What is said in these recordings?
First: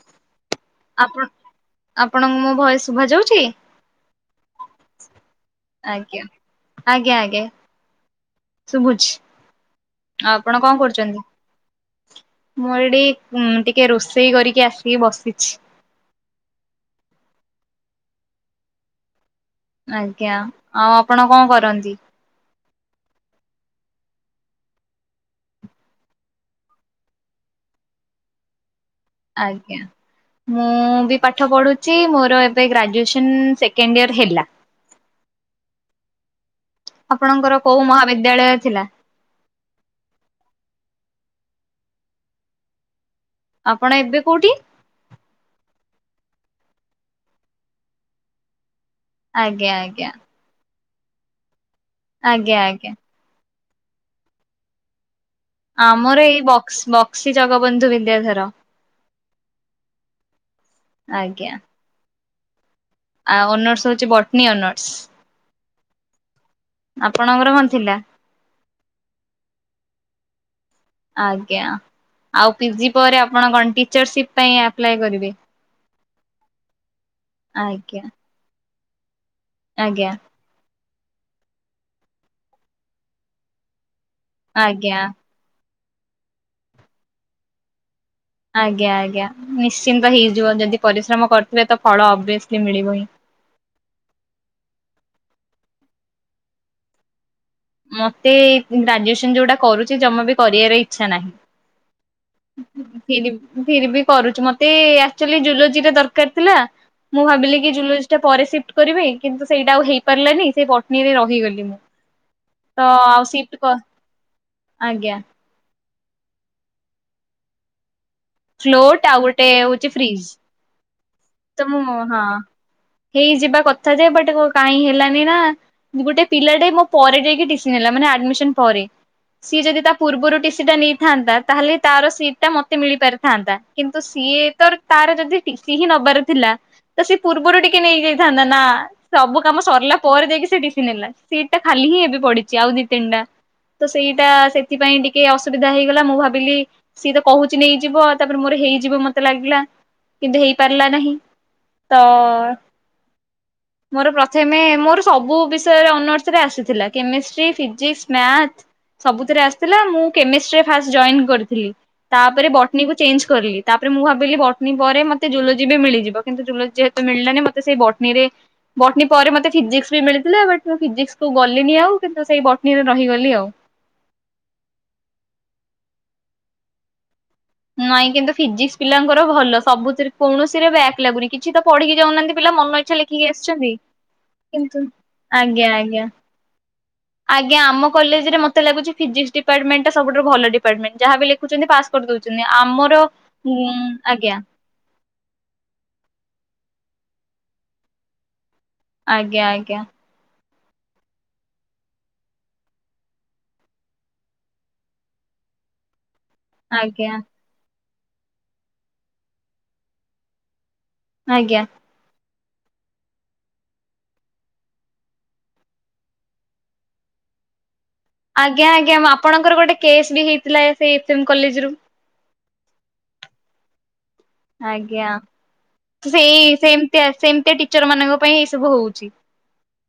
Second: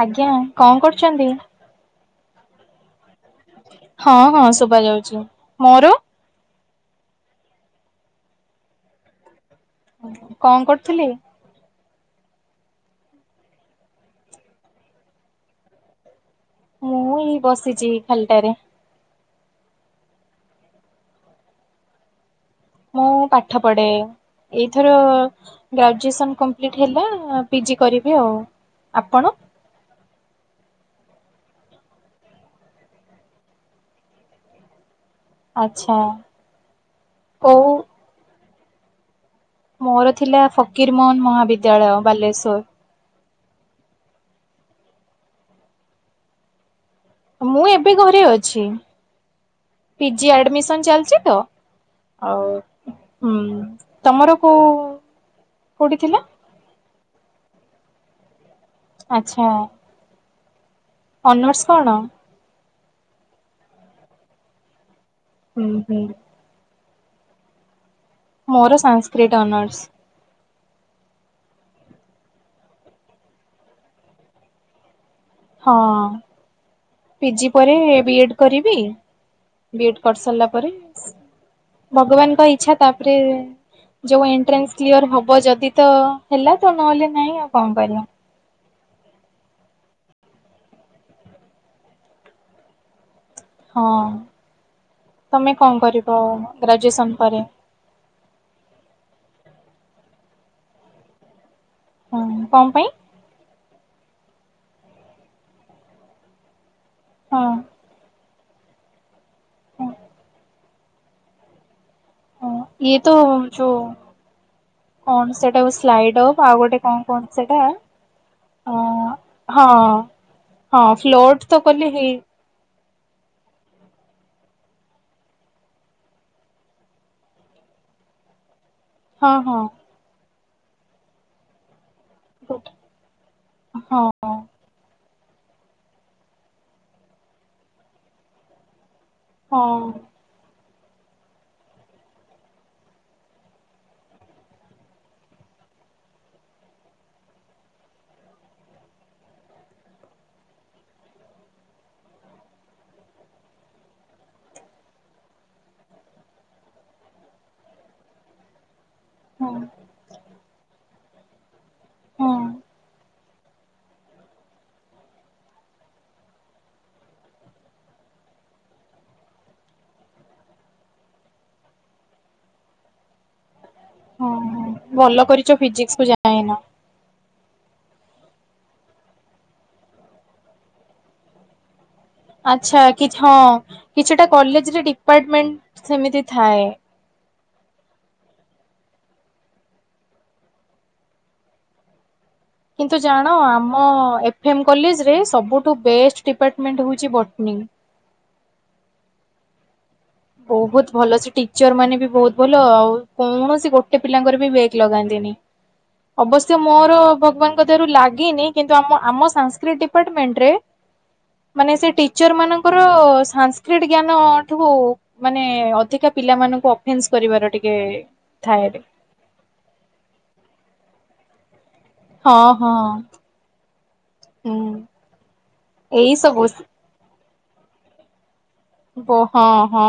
ଆଜ୍ଞା କଣ କରୁଛନ୍ତି? ଆପଣ ଆପଣ ମୁଁ ଭଏସ ଶୁଭାଯାଉ ହଁ -ହଁ ଶୁଭାଯାଉଛି। ଆଜ୍ଞା-ଆଜ୍ଞା-ଆଜ୍ଞା ଶୁଭୁଛି। ଆପଣ କଣ କରୁଛନ୍ତି? ମୋର ଏଠି ଉଁ ଟିକେ ରୋଷେଇ କରିକି ଆସିକି ବସିଛି। ମୁଁ ଏଇ ବସିଛି ଖାଲିଟାରେ। ଆଜ୍ଞା ଆଉ ଆପଣ କଣ କରନ୍ତି? ମୁଁ ପାଠ ପଢ଼େ। ଏଇଥର ଗ୍ରାଜୁଏସନ କମ୍ପଲିଟ ହେଲା, ପି ଜି କରିବି ଆଉ। ଆପଣ? ଆଜ୍ଞା। ମୁଁ ବି ପାଠ ପଢୁଛି, ମୋର ଏବେ ଗ୍ରାଜୁଏସନ ସେକେଣ୍ଡ ଇୟର ହେଲା। ଆଚ୍ଛା। ଆପଣଙ୍କର କୋଉ ମହାବିଦ୍ୟାଳୟ ଥିଲା? ମୋର ଥିଲା ଫକୀର ମୋହନ ମହାବିଦ୍ୟାଳୟ, ବାଲେଶ୍ଵର। ଆପଣ ଏବେ କୋଉଠି? ମୁଁ ଏବେ ଘରେ ଅଛି, ଆଜ୍ଞା ପି ଆଜ୍ଞା ଜି ଆଡମିସନ ଚାଲିଛି ତ। ଆଜ୍ଞା ଆଉ, ଆଜ୍ଞା ହୁଁ ତମର କୋଉ କୋଉଠି ଥିଲା ଆମର ଏଇ ବକ୍ ବକ୍ସି ଜଗବନ୍ଧୁ ବିଦ୍ୟାଧର। ଆଚ୍ଛା। ଅନର୍ସ୍ କଣ? ଆ ଅନର୍ସ ହଉଚି ବଟନୀ ଅନର୍ସ। ହୁଁ ହୁଁ। ଆପଣଙ୍କର କଣ ଥିଲା? ମୋର ସାସ୍କ୍ରିଟ୍ ଅନର୍ସ। ଆଜ୍ଞା, ଆଉ ପିଜି ପରେ ଆପଣ କଣ ଟିଚରସିପ ପାଇଁ ଆପ୍ଲାଏ କରିବେ? ହଁ ପିଜି ପରେ ଆଜ୍ଞା ବି ଏ ଡ କରିବି। ବି ଏ ଡ ଆଜ୍ଞା କରି ସାରିଲା ପରେ? ଭଗବାନଙ୍କ ଇଛା ତାପରେ ଯୋଉ ଏଣ୍ଟ୍ରାନ୍ସ ଆଜ୍ଞା। କ୍ଲିୟର ହବ ଯଦି ତ ହେଲା ତ, ନହେଲେ ନାଇଁ ଆଉ କଣ କରିବା। ଆଜ୍ଞା ଆଜ୍ଞା ନିଶ୍ଚିନ୍ତ ହେଇଯିବ, ଯଦି ପରିଶ୍ରମ କରୁଥିବେ ତ ଫଳ ଅଭିଅସଲି ମିଳିବ ହିଁ। ହଁ, ତମେ କଣ କରିବ ଗ୍ରାଜୁଏସନ ପରେ? ମତେ ଗ୍ରାଜୁଏସନ ଯୋଉଟା କରୁଛି ଜମା ବି କରିବାର ଇଚ୍ଛା ହଁ କଣ ନାହିଁ। ପାଇଁ ଫିର ଫିର୍ଭି କରୁଛି, ମତେ ଏକ୍ଟୁଆଲି ଜୁଲୋଜିା ଦରକାର ଥିଲା, ମୁଁ ହଁ ଭାବିଲି କି ଯୁଲୋଜି ଟା ପରେ ସିଫ୍ଟ କରିବି କିନ୍ତୁ ସେଇଟା ହଁ ଆଉ ହେଇପାରିଲାନି ସେଇ ବଟନୀରେ ରହିଗଲି ମୁଁ। ହ ଇଏ ତ ଆଉ ସିଫ୍ଟ କ ଯୋ ଆଜ୍ଞା କଣ ସେଟା ବସି ସ୍ଲାଇଡ୍ ଅଫ ଆଉ ଗୋଟେ କଣ କହନ୍ତି ସେଇଟା? ଫ୍ଲୋଟ୍ ଆଉ ଗୋଟେ ହଉଛି ଫ୍ରିଜ୍। ହଁ ଫ୍ଲୋଟ ତ କଲେ ହେଇ ହେଇଯିବା କଥା ଯେ ବଟ କାଇ ହେଲାନି ନା, ଗୋଟେ ପିଲାଟେ ମୋ ପରେ ଯାଇକି ଟିସି ନେଲା ମାନେ ମାନେ ଆଡ଼ମିଶନ ପରେ। ହଁ ସିଏ ଯଦି ହଁ ତା ପୂର୍ବରୁ ଟିସିି ଟା ନେଇଥାନ୍ତା ତାହେଲେ ତାର ସିଟ ଟା ମତେ ମିଳିପାରିଥାନ୍ତା। କିନ୍ତୁ ହଁ ସିଏ ତ ତାର ଯଦି ଟିସି ହିଁ ନବାର ଥିଲା ତ ସେ ପୂର୍ବରୁ ଟିକେ ନେଇ ଯାଇଥାନ୍ତା ନା। ସବୁ କାମ ହଁ ସରିଲା ପରେ ଯାଇକି ସେ ଟି ସି ନେଲା, ସିଟ ଟା ଖାଲି ହିଁ ଏବେ ପଡିଛି ଆଉ ଦିଇ ତିନିଟା। ତ ସେଇଟା ସେଥିପାଇଁ ଟିକେ ଅସୁବିଧା ହେଇଗଲା। ମୁଁ ଭାବିଲି ସିଏ ତ କହୁଚି ନେଇଯିବ ତାପରେ ମୋର ହେଇଯିବ ମତେ ଲାଗିଲା କିନ୍ତୁ ହେଇପାରିଲା ନାହିଁ, ତ [inaudible] ମୋର ପ୍ରଥମେ ମୋର ସବୁ ବିଷୟରେ ଅନର୍ସରେ ଆସିଥିଲା। କେମେଷ୍ଟ୍ରୀ ଫିଜିକ୍ସ ମ୍ୟାଥ ସବୁଥିରେ ହଁ ଆସିଥିଲା। ମୁଁ କେମେଷ୍ଟ୍ରୀ ରେ ଫାଷ୍ଟ ଜଏନ୍ କରିଥିଲି। ହଁ ତାପରେ ବଟନୀକୁ ଚେଞ୍ଜ କରଲି। ତାପରେ ମୁଁ ଭାବିଲି ବଟନୀ ପରେ ମତେ ଯୁଲୋଜୀ ବି ମିଳିଯିବ। କିନ୍ତୁ ଜୁଲୋଜି ଯେହେତୁ ମିଳିଲାନି ମତେ ସେଇ ବଟନୀରେ ବଟନୀ ପରେ ମତେ ଫିଜିକ୍ସ ବି ମିଳିଥିଲା ବଟ୍ ମୁଁ ଫିଜିକସକୁ ଗଲିନି ଆଉ କିନ୍ତୁ ସେଇ ବଟନୀରେ ରହିଗଲି ଆଉ। ହ ହଁ ଭଲ କରିଚ ଫିଜିକସକୁୁ ଯାଇନ। ନାଇଁ କିନ୍ତୁ ଫିଜିକ୍ସ ପିଲାଙ୍କର ଭଲ ସବୁଥିରେ କୌଣସି ରେ ବ୍ୟାକ୍ ଲାଗୁନି। କିଛି ତ ପଢିକି ଯାଉନାନ୍ତି ପିଲା ମନ ଆଚ୍ଛା ଇଚ୍ଛା କି ଲେଖିକି ହଁ ଆସିଛନ୍ତି କିଛିଟା କଲେଜରେ କିନ୍ତୁ ଆଜ୍ଞା ଡିପାର୍ଟମେଣ୍ଟ ଆଜ୍ଞା। ସେମିତି ଥାଏ। ଆଜ୍ଞା ଆମ କଲେଜ୍ ରେ ମତେଲାଗୁଛି ଫିଜିକ୍ସ ଡିପାର୍ଟମେଣ୍ଟ ଟା ସବୁଠାରୁ ଭଲ ଡିପାର୍ଟମେଣ୍ଟ। ଯାହା ବି ଲେଖୁଚନ୍ତି ପାସ୍ କରିଦଉଛ କିନ୍ତୁ ଜାଣ ଆମ ଆଜ୍ଞା ଏଫ ମ କଲେଜରେ ସବୁଠୁ ବେଷ୍ଟ ଡିପାଟ ମେଣ୍ଟ ହଉଚି ବଟନି। ଆଜ୍ଞା ଆଜ୍ଞା। ବହୁତ ଭଲ ସେ ଟିଚର ମାନେ ବି ବହୁତ ଭଲ ଆଉ କୌଣସି ଗୋଟେ ପିଲାଙ୍କର ବି ବ୍ୟାକ୍ ଲଗାନ୍ତିନି। [inaudible] ଅବଶ୍ୟ ମୋର ଆଜ୍ଞା ଭଗବାନଙ୍କ ଦୟାରୁ ଲାଗିନି କିନ୍ତୁ ଆମ ଆମ ସାନସ୍କ୍ରିଟ ଡିପାର୍ଟମେଣ୍ଟରେ ଆଜ୍ଞା ମାନେ ସେ ଟିଚର ମାନଙ୍କର ସାନସ୍କ୍ରିଟ ଜ୍ଞାନଠୁ ମାନେ ଅଧିକା ପିଲାମାନଙ୍କୁ ଅଫେନ୍ସ କରିବାର ଟିକେ ଥାଏ। ଆଜ୍ଞା ଆଜ୍ଞା ଆପଣଙ୍କର ଗୋଟେ କେସ୍ ବି ହେଇଥିଲା ସେ ଏଫ୍ ଏମ୍ କଲେଜ ରୁ ହଁ ହଁ। ହୁଁ ଆଜ୍ଞା ଏଇ ସବୁ ସେଇ ସେମତିଆ ସେମେତିଆ ଟିଚର ମାନଙ୍କ ପାଇଁ ସବୁ ହଉଛି ବୋ ହଁ ହଁ।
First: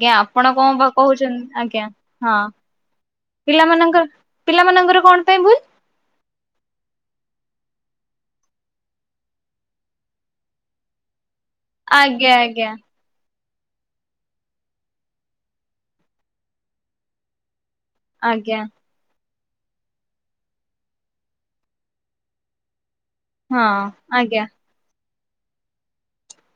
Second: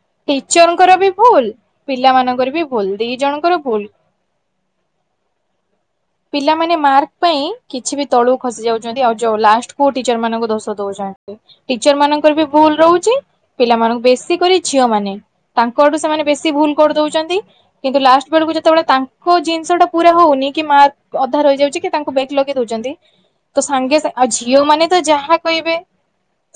ଆଜ୍ଞା ଆପଣ କଣ ଟିଚରଙ୍କର ବି କହୁଚନ୍ତି ଭୁଲ ଆଜ୍ଞା ହଁ ପିଲାମାନଙ୍କର ବି ଭୁଲ ଦି ଜଣଙ୍କର ଭୁଲ ପିଲାମାନଙ୍କ ପିଲାମାନଙ୍କର କଣ ପାଇଁ ଭୁଲ ପିଲାମାନେ ମାର୍କ ପାଇଁ କିଛି ବି ତଳକୁ ଖସି ଯାଉଛନ୍ତି ଆଉ ଯୋଉ ଲାଷ୍ଟ କୁ ଟିଚର ମାନଙ୍କୁ ଦୋଷ ଦଉଛନ୍ତି। ଟିଚର ଆଜ୍ଞା ମାନଙ୍କର ବି ଆଜ୍ଞା ଭୁଲ ରହୁଚି ପିଲାମାନଙ୍କୁ ବେଶୀ କରି ଝିଅ ମାନେ ତାଙ୍କଠୁ ସେମାନେ ବେଶୀ ଭୁଲ କରିଦଉଚନ୍ତି। କିନ୍ତୁ ଲାଷ୍ଟ ବେଳକୁ ଆଜ୍ଞା ଯେତେବେଳେ ତାଙ୍କ ଜିନିଷ ଟା ପୁରା ହଉନି କି ମାର୍କ ଅଧା ରଇଯାଉଚି କି ତାଙ୍କୁ ବେଟ ଲଗେଇ ଦଉଛନ୍ତି ହଁ ତ ସାଙ୍ଗେ ସାଙ୍ଗ ଆଉ ଆଜ୍ଞା ଝିଅ ମାନେ ତ ଯାହା ହା କହିବେ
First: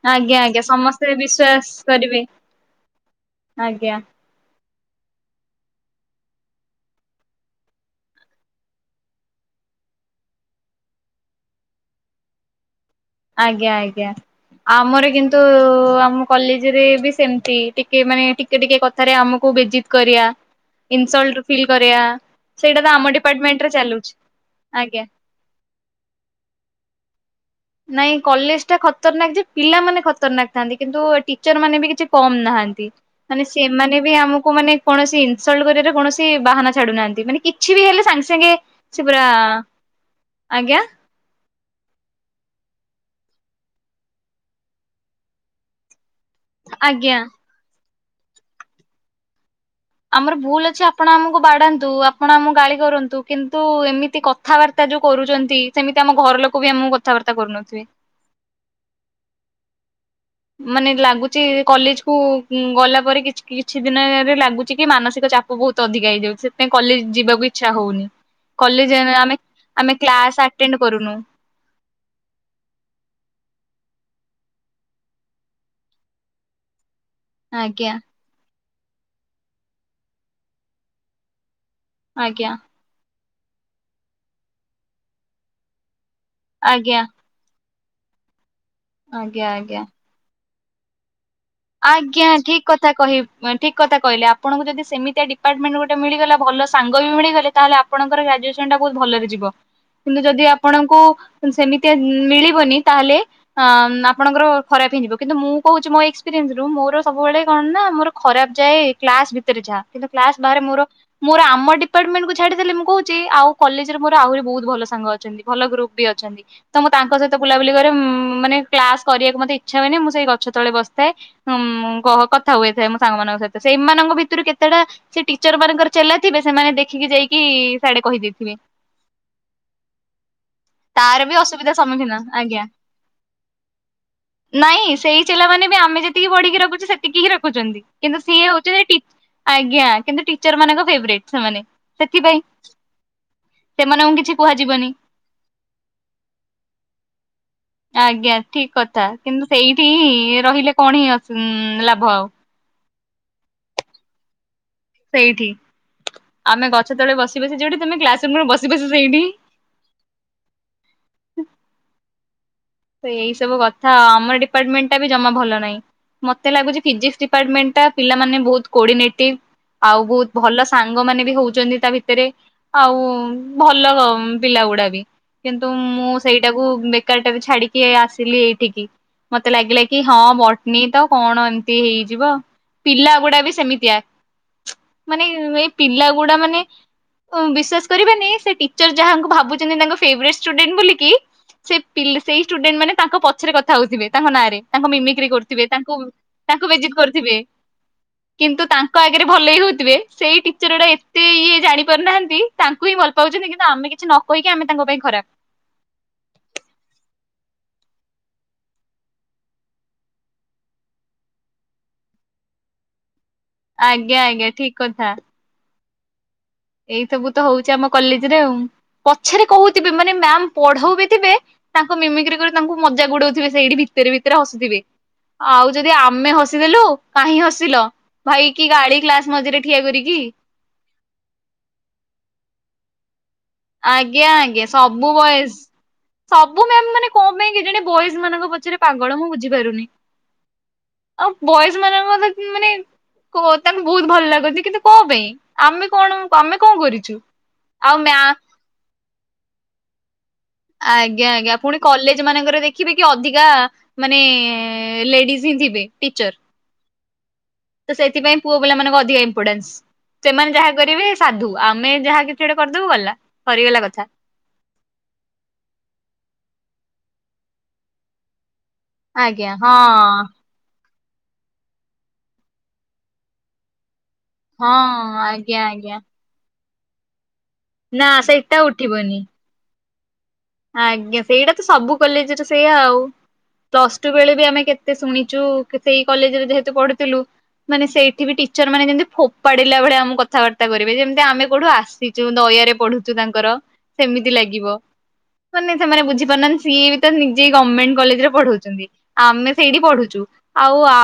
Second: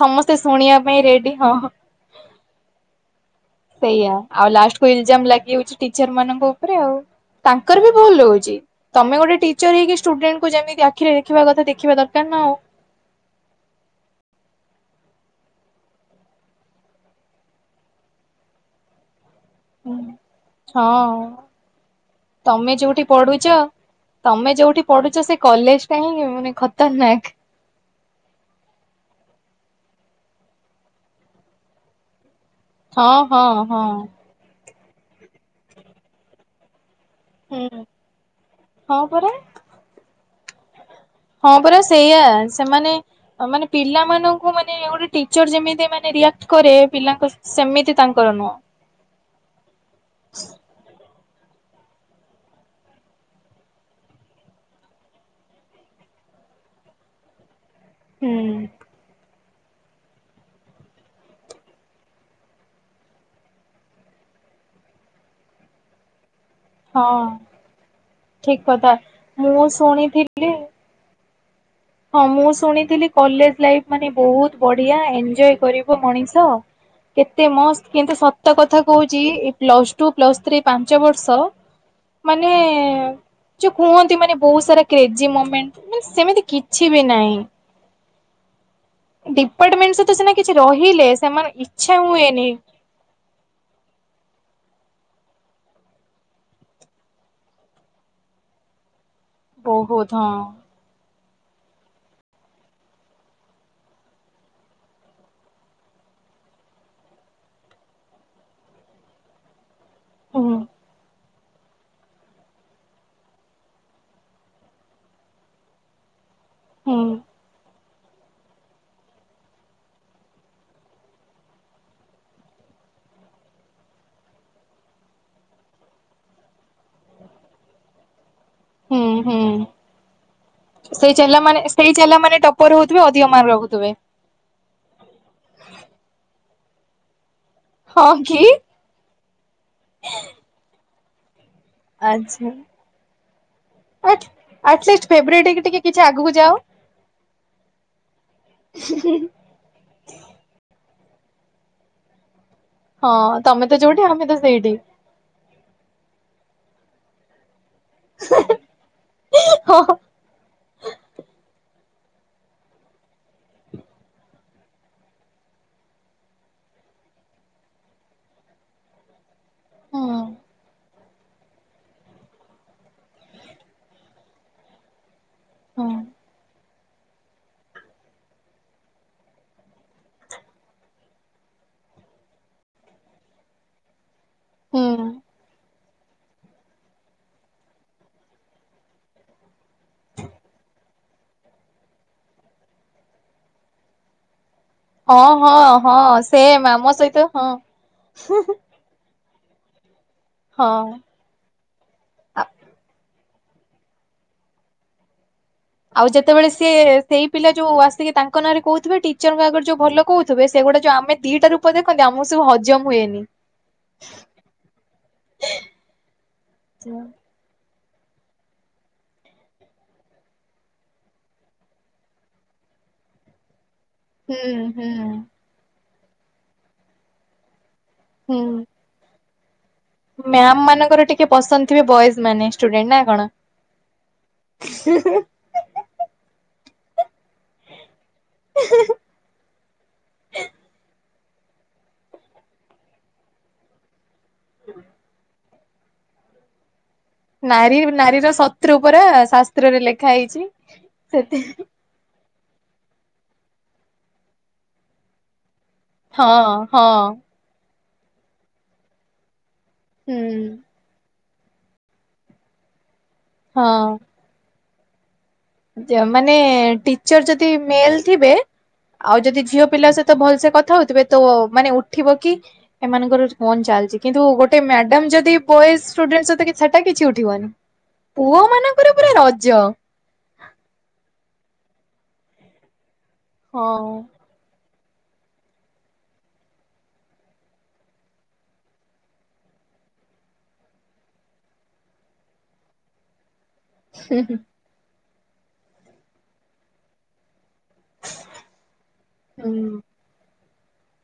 ସମସ୍ତେ ଆଜ୍ଞା ଆଜ୍ଞା ଶୁଣିବା ପାଇଁ ସମସ୍ତେ ରେଡି ହଁହଁ ବିଶ୍ଵାସ କରିବେ ଆଜ୍ଞା ସେଇଆା ଆଉ ଲାଷ୍ଟ ଫୁଲ ଜାମ୍ ଲାଗି ହଉଛି ଟିଚର ମାନଙ୍କ ଉପରେ ଆଉ ତାଙ୍କର ବି ଭୁଲ ରହୁଚି। ତମେ ଗୋଟେ ଟିଚର ହେଇକି ଷ୍ଟୁଡେଣ୍ଟକୁ ଯେମିତି ଆଖିରେ ଦେଖିବା କଥା ଦେଖିବା ଦରକାର ନା ଆଉ। ଆଜ୍ଞା ଆଜ୍ଞା। ଆମର କିନ୍ତୁ ଆମ କଲେଜରେ ବି ସେମତି ଟିକେ ମାନେ ଟିକେ ଟିକେ କଥାରେ ଆମ କୁ ବେଜିତ କରିବା ହଁ ଇନସଲ୍ଟ ଫିଲ୍ କରେଇବା ତମେ ସେଇଟା ତ ଯୋଉଠି ଆମ ପଢୁଛ ଡିପାର୍ଟମେଣ୍ଟରେ ଚାଲୁଛି। ତମେ ଯୋଉଠି ଆଜ୍ଞା। ପଢୁଛ ସେ କଲେଜ ଟା ହିଁ ମାନେ ଖତରନାକ। ନାଇଁ କଲେଜ ଟା ଖତରନାକ ଯେ ପିଲାମାନେ ଖତରନାକ ଥାନ୍ତି କିନ୍ତୁ ଟିଚର ମାନେ ବି କିଛି କମ୍ ନାହା ନ୍ତି ହଁ ହଁ ମାନେ ହଁ। ସେମାନେ ବି ଆମକୁ ମାନେ କୌଣସି ଇନସଲ୍ଟ କରିବାର କୌଣସି ବାହାନା ଛାଡୁନାହାନ୍ତି। ମାନେ ହୁଁ କିଛି ବି ହେଲେ ସାଙ୍ଗେ ସାଙ୍ଗେ ହଁ ସେ ପୁରା ପରା ଆଜ୍ଞା। ହଁ ପରା ସେଇଆ ସେମାନେ ମାନେ ପିଲାମାନଙ୍କୁ ମାନେ ଗୋଟେ ଟିଚର ଯେମିତି ମାନେ ରିଆ ରିଏକ୍ଟ କରେ ଆଜ୍ଞା ପିଲାଙ୍କ ସେମିତି ତାଙ୍କର ନୁହଁ ଆମର ଭୁଲ ଅଛି ଆପଣ ଆମ ବାଢାନ୍ତୁ ଆପଣ ଆମକୁ ଗାଳି କରନ୍ତୁ କିନ୍ତୁ ଏମିତି କଥାବାର୍ତ୍ତା ଯୋଉ କରୁଛନ୍ତି ସେମିତି ଆମ ଘ ର ଲୋକ ବି ଆମକୁ କଥାବାର୍ତ୍ତା କରୁନଥିବେ। ହୁଁ, ମାନେ ଲାଗୁଛି କଲେଜ କୁ ଗଲା ପରେ କି କିଛି ଦିନରେ ଲାଗୁଛି କି ମାନସିକ ଚାପ ବହୁତ ଅଧିକ ହେଇଯାଉଛି। କଲେଜ ହଁ। ଯିବାକୁ ଇଛା ହଉନି ଠିକ କଥା କଲେଜ୍ ଆମେ ମୁଁ ଆମେ କ୍ଲାସ ଶୁଣିଥିଲି ଆଟେଣ୍ଡ କରୁନୁ। ହଁ ମୁଁ ଶୁଣିଥିଲି କଲେଜ ଲାଇଫ ମାନେ ବହୁତ ବଢିଆ ଏଞଜୟ କରିବ ମଣିଷ। କେତେ ମସ୍ତ୍ ଆଜ୍ଞା କିନ୍ତୁ ସତ କଥା କହୁଛି ପ୍ଲସ ଟୁ ପ୍ଲସ୍ ଥ୍ରୀ ପାଞ୍ଚ ବର୍ଷ ମାନେ ଆଜ୍ଞା ଯୋଉ କୁହନ୍ତି ମାନେ ବହୁତ ସାରା କ୍ରେଜି ମୋମେଣ୍ଟ ସେମିତି କି କିଛି ଆଜ୍ଞା। ବି ନାହିଁ। ଆଜ୍ଞା ଆଜ୍ଞା ଡିପାର୍ଟମେଣ୍ଟ ସହିତ ସିନା କିଛି ରହିଲେ ସେମାନେ ଇଚ୍ଛା ଆଜ୍ଞା ହୁଏନି ଠିକ କଥା କହି ଠିକ କଥା କହିଲେ ଆପଣଙ୍କୁ ଯଦି ସେମିତିଆ ଡିପାର୍ଟମେଣ୍ଟ ଗୋଟେ ମିଳିଗଲା ଭଲ ସାଙ୍ଗ ବି ମିଳିଗଲେ ତାହେଲେ ଆଣଙ୍କ ଗ୍ରାଜୁଏସନ ଟା ବହୁତ ଭଲରେ ଯିବ ବହୁତ ହେଲେ ଯଦି ଆପଣଙ୍କୁ ସେମିତିଆ ମିଳିବନି ତାହେଲେ ଆପଣଙ୍କର ଖରାପ ହେଇଯିବ କିନ୍ତୁ ମୁଁ କହୁଛି ମୋ ଏକ୍ସ ଏକ୍ସପ୍ରିଏନ୍ସରୁ ମୋର ସବୁବେଳେ କଣ ନା ମୋର ଖରାପ ଯାଏ କ୍ଲାସ ଭିତରେ ଯାହା କିନ୍ତୁ କ୍ଲାସ ହଁ। ହୁଁ ବାହାରେ ମୋର ମୋର ଆମ ଡିପାର୍ଟମେଣ୍ଟ କୁ ଛାଡିଦେଲେ ମୁଁ କହୁଛି ଆଉ କଲେଜରେ ମୋର ଆହୁରି ବହୁତ ଭଲ ସାଙ୍ଗ ଅଛନ୍ତି ଭଲ ଗ୍ରୁପ ବି ଅଛନ୍ତି। ତ ମୁଁ ହୁଁ ତାଙ୍କ ସହିତ ବୁଲାବୁଲି କରେ ମାନେ କ୍ଲାସ କରିବାକୁ ମୋତେ ଇଚ୍ଛା ହୁଏନି ମୁଁ ସେଇ ଗଛ ତଳେ ବସି ଥାଏ କଥା ହୁଏ ମୋ ସାଙ୍ଗ ମାନଙ୍କ ସହିତ ସେଇମାନଙ୍କ ଭିତରୁ କେତେଟା ସେ ଟିଚର ମାନଙ୍କର ଚେଲା ଥିବେ ସେମାନେ ଦେଖିକି ଯାଇକି ସାଆଡେ କହିଦେଇ ହୁଁ ହୁଁ, ସେଇ ତାର ବି ଚାଲା ମାନେ ଅସୁବିଧା ସେଇ ସମ୍ମୁଖୀନ ଚାଲା ମାନେ ଆଜ୍ଞା। ଟପର ହଉଥିବେ ଅଧିକ ମାର୍କ ରଖୁଥିବେ। ନାଇଁ ସେଇ ଚେଲାମାନେ ବି ଆମେ ଯେତିକି ବଢିକି ରଖୁଚୁ ସେତିକି ହିଁ ରଖ ଛନ୍ତି ହଁ କିନ୍ତୁ କି? ସିଏ ହଉଛନ୍ତି ଟି ଆଜ୍ଞା କିନ୍ତୁ ଟିଚର ମାନଙ୍କ ଫେବରାଇଟ ସେମାନେ। ସେଥି ପାଇଁ। ଆଟ ଆସିଷ୍ଟ ଫେବରାଇଟ ଟିକେ କିଛି ଆଗକୁ ଯାଅ। ଆଜ୍ଞା ଠିକ କଥା କିନ୍ତୁ ସେଇଠି ହିଁ ରହି ହେଲେ କଣ ହିଁ ଲାଭ ଆଉ ହଁ ତମେ ତ ଯୋଉଠି ଆମେ ତ ସେଇଠି। ସେଇଠି ଆମେ ଗଛ ତଳେ ବସି ବସି ଯୋଉଠି। ତମେ କ୍ଲାସ ରୁମରେ ବସି ବସି ସେଇଠି। ହଁ ଏଇ ସବୁ କଥା ଆମର ଡିପାର୍ଟମେଣ୍ଟ ଟା ବି ଜମା ଭଲ ନାହିଁ। ମତେ ଲାଗୁଛି ଫିଜିକ୍ସ ଡିପାର୍ଟମେଣ୍ଟ ଟା ପିଲାମାନେ ବହୁତ କୋଡିନେଟିଭ ଆଉ ହଁ ବହୁତ ଭଲ ସା ସାଙ୍ଗ ମାନେ ବି ହଉଛନ୍ତି ତା ଭିତରେ ଆଉ ଭଲ ପିଲା ଗୁଡା ବି। କିନ୍ତୁ ହଁ। ମୁଁ ସେଇଟାକୁ ବେକାରଟାରେ ଛାଡ଼ିକି କିଏ ଆସିଲି ଏଇଠିକି ମତେ ଲାଗିଲା କି ହଁ ବଟନୀ ତ କଣ ଏମତି ହେଇଯିବ। ପିଲାଗୁଡା ବି ସେମିତିଆ ହୁଁ ମାନେ ଏଇ ପିଲାଗୁଡା ମାନେ ବିଶ୍ଵାସ କରିବେନି ସେ ଟିଚର ଯାହାଙ୍କୁ ଭାବୁଛନ୍ତି ତାଙ୍କ ଫେଭରାଇଟ ଷ୍ଟୁଡେଣ୍ଟ ବୋଲି କି ସେ ପି ସେଇ ଷ୍ଟୁଡେଣ୍ଟ ମାନେ ତାଙ୍କ ପଛରେ କଥା ହଉଥିବେ ତାଙ୍କ ନାଁ ରେ। ତାଙ୍କ ମିମିକିର ହଁ କରୁଥିବେ ହଁ ତାଙ୍କୁ ହଁ ସେମ୍ ତାଙ୍କୁ ଆମ ବେଜିତ୍ ସହିତ କରୁଥିବେ ହଁ କିନ୍ତୁ ତାଙ୍କ ଆ ଭଲେଇ ହୋଉଥିବେ ସେଇ ଟିଚର ଗୁଟା ହଁ। ଏତେ ଇଏ ଜାଣି ପାରୁନାହାନ୍ତି ଆ ତାଙ୍କୁ ହିଁ ଭଲ ପାଉଛନ୍ତି କିନ୍ତୁ ଆମେ କିଛି ନ କହିକି ଆମେ ତାଙ୍କ ପାଇଁକି ଖରାପ। ଆଉ ଯେତେବେଳେ ସିଏ ସେଇ ପିଲା ଯୋଉ ଆସିକି ତାଙ୍କ ନାଁରେ କହୁଥିବେ ଟିଚରଙ୍କ ଆଗରେ ଯୋଉ ଭଲ କହୁଥିବେ ସେ ଗୋଟେ ଯଉ ଆେ ଦିଟା ରୂପ ଦେଖନ୍ତି ଆମର ସବୁ ହଜମ ହୁଏନି। ଆଜ୍ଞା ଆଜ୍ଞା ଠିକ କଥା। ଏଇ ସବୁ ତ ହଉଛି ଆମକୁ କଲେଜରେ ଆଉ ପଛରେ କହୁଥିବେ ମାନେ ମ୍ୟାାମ ପଢଉବି ଥିବେ ତାଙ୍କ ମମିକ୍ରି କରି ତାଙ୍କୁ ମ ମଜାକ ଉଡଉଥିବେ ସେଇଠି। ଭିତରେ ଭିତରେ ହୁଁ ହସିଥିବେ ହୁଁ ଆଉ ଯଦି ଆମେ ହସିଦେଲୁ କାହିଁ ହସିଲ। ହୁଁ। ଭାଇ କି ଗାଳି କ୍ଲାସ ମଝିରେ ଠିଆ କରିକି ମ୍ୟାମ ମାନଙ୍କର ଟିକେ ପସନ୍ଦ ଥିବେ ବଏଜ ମାନେ ଷ୍ଟୁଡେଣ୍ଟ ନା କଣ। ଆଜ୍ଞା ଆଜ୍ଞା ସବୁ ବୟଜ ସବୁ ମ୍ୟାମ ମାନେ କଣ ପାଇଁ କେଜାଣି ବଏଜ ମାନଙ୍କ ପଛରେ ପାଗଳ ମୁଁ ବୁଝି ପାରୁନି। ଆଉ ବୟଜ ମାନଙ୍କ ମ ମାନେ ତାଙ୍କୁ ବହୁତ ଭଲ ଲାଗନ୍ତି କିନ୍ତୁ କଣ ପାଇଁ। ଆମେ କଣ ଆମେ କଣ କରିବୁ। ନାରୀ ନାରୀର ଶତ୍ରୁ ପରା ଶାସ୍ତ୍ରରେ ଲେଖା ହେଇଛି। ସେ ଆଜ୍ଞା ଆଜ୍ଞା ପୁଣି କଲେଜ ମାନଙ୍କରେ ଦେଖିବେ କି ଅଧିକା ମାନେ ଲେଡିଜ। ହିଁ ଥିବେ ଟିଚର। ହଁ ହଁ ତ ସେଥିପାଇଁ ପୁଅ ପିଲା ମାନଙ୍କ ଅଧିକ ଇମ୍ପୋର୍ଟାନ୍ସ ହୁଁ ସେମାନେ ଯାହା କରିବେ। ସାଧୁ ଆମେ ଯାହା କିଛି ଗୋଟେ କରିଦବୁ ଗଲା ସରିଗଲା ହଁ କଥା। ମାନେ ଟିଚର ଯଦି ମେଲ ଥିବେ ଆଉ ଯଦି ଆଜ୍ଞା ଝିଅ ହଁ ପିଲା ସହିତ ଭଲସେ କଥା ହଉଥିବେ ତ ମାନେ ଉଠିବ କି ଏମାନଙ୍କର କଣ ଚାଲିଚି କିନ୍ତୁ ଗୋଟେ ହଁ ମ୍ୟାଡାମ ଯଦି ଆଜ୍ଞା ବୟେଜ୍ ଆଜ୍ଞା ଷ୍ଟୁଡେଣ୍ଟ୍ ସହିତ ସେଟା କିଛି ଉଠିବନି। ନା ପୁଅ ସେଇଟା ମାନଙ୍କର ପୁରା ଉଠିବନି। ରଜ। ଆଜ୍ଞା ସେଇଟା ତ ସବୁ କଲେଜରେ ସେଇୟା ଆଉ ହଁ ପ୍ଲସ ଟୁ ବେଳେ ବି ଆମେ କେ ତେ ଶୁଣିଛୁ ସେଇ କଲେଜରେ ଯେହେତୁ ପଢୁଥିଲୁ। ମାନେ ସେଇଠି ବି ଟିଚର ମାନେ ଯେମିତି ଫୋପାଡିଲା ଭଳିଆ ଆମକୁ କଥାବାର୍ତ୍ତା କରିବେ ଯେମିତି ଆମେ କୋଉଠୁ ଆସିଚୁ ନ ଆରେ ପଢୁଛୁ ତାଙ୍କର ହୁଁ ସେମିତି ଲାଗିବ। ମାନେ ସେମାନେ ବୁଝିପାରୁ ନାହାଁନ୍ତି ସିଏବିତ ସେ ସେଇ ଗମେଣ୍ଟ କଲେଜରେ ପଢଉଛନ୍ତି ଆମେ ସେଇଠି ପଢୁଛୁ। ଆଉ ଆ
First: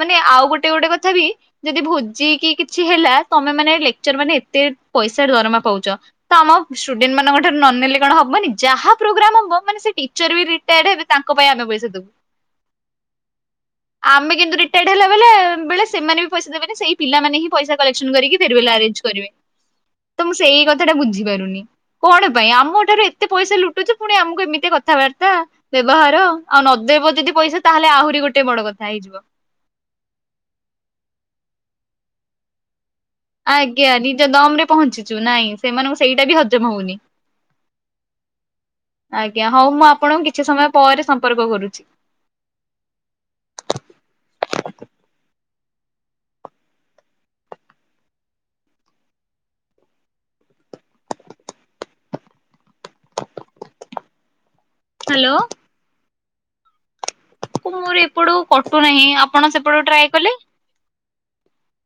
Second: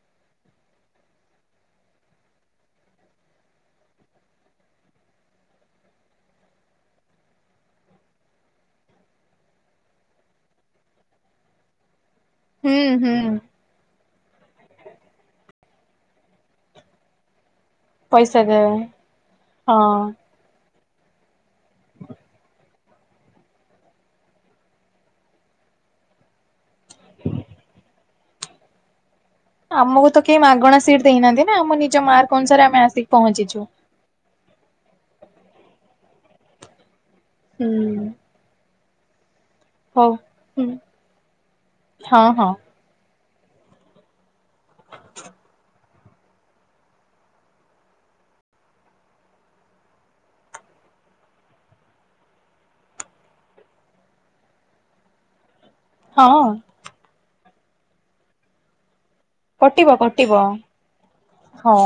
ମାନେ ଆଉ ଗୋଟେ ଗୋଟେ କଥା ବି ଯଦି ଭୋଜି କି କିଛି ହେଲା ତମେ ମାନେ ଲେ ଚର ମାନେ ଏତେ ପଇସା ଦରମା ପାଉଛ ତ ଆମ ଷ୍ଟୁଡେଣ୍ଟ ମାନଙ୍କ ଠାରୁ ନ ନେଲେ କଣ ହବନି। ଯାହା ପ୍ରୋଗ୍ରାମ ହବ ମାନେ ସେ ଟିଚର ବି ରିଟାୟାର୍ ହେବେ ତାଙ୍କ ପାଇଁ ଆମେ ପଇସା ଦେବୁ। ହୁଁ ହୁଁ ଆମେ କିନ୍ତୁ ରିଟାୟାର୍ଡ ହେଲା ବେଲେ ବେଳେ ସେମାନେ ବି ପଇସା ଦେବେନି ସେଇ ପିଲାମାନେ ହି ପଇସା କଲେସନ କରିକି ପଇସା ଫେରୱାଲ ଦେବେ ଆରେ୍ଜ କରିବେ ହଁ ତ ମୁଁ ସେଇ କଥା ଟା ବୁଝି ପାରୁନି। କଣ ପାଇଁ ଆମ ଠାରୁ ଏତେ ପଇସା ଲୁଟୁଛି ପୁଣି ଆମକୁ ଏମିତି କଥାବାର୍ତ୍ତା, ବ୍ୟବହାର। ଆଉ ନଦେବ ଯଦି ପଇସା ତାହେଲେ ଆହୁରି ଗୋଟେ ବଡ କଥା ହେଇଯିବ। ଆମକୁ ତ କେହି ମାଗଣା ସିଟ ଦେଇନାହାନ୍ତି ନା ଆମ ନିଜ ମାର୍କ ଅନୁସାରେ ଆମେ ଆସିକି ପହଞ୍ଚିଛୁ। ଆଜ୍ଞା ନିଜ ଦମ ରେ ପହଞ୍ଚିଚୁ ନାଇଁ ସେମାନଙ୍କୁ ସେଇଟା ବି ହଜମ ହଉନି। ହୁଁ। ଆଜ୍ଞା ହୋଉ ମୁଁ ହଉ ଆପଣଙ୍କୁ କିଛି ହୁଁ ସମୟ ପରେ ସମ୍ପର୍କ କରୁଚି। ହଁ ହଁ ହାଲୋ? ହଁ। ମୋର ଏପଟକୁ କଟୁନାହିଁ ଆପଣ ସେପଟୁ କଟିବ ଟ୍ରାଏ କଲେ। କଟିବ ହଁ।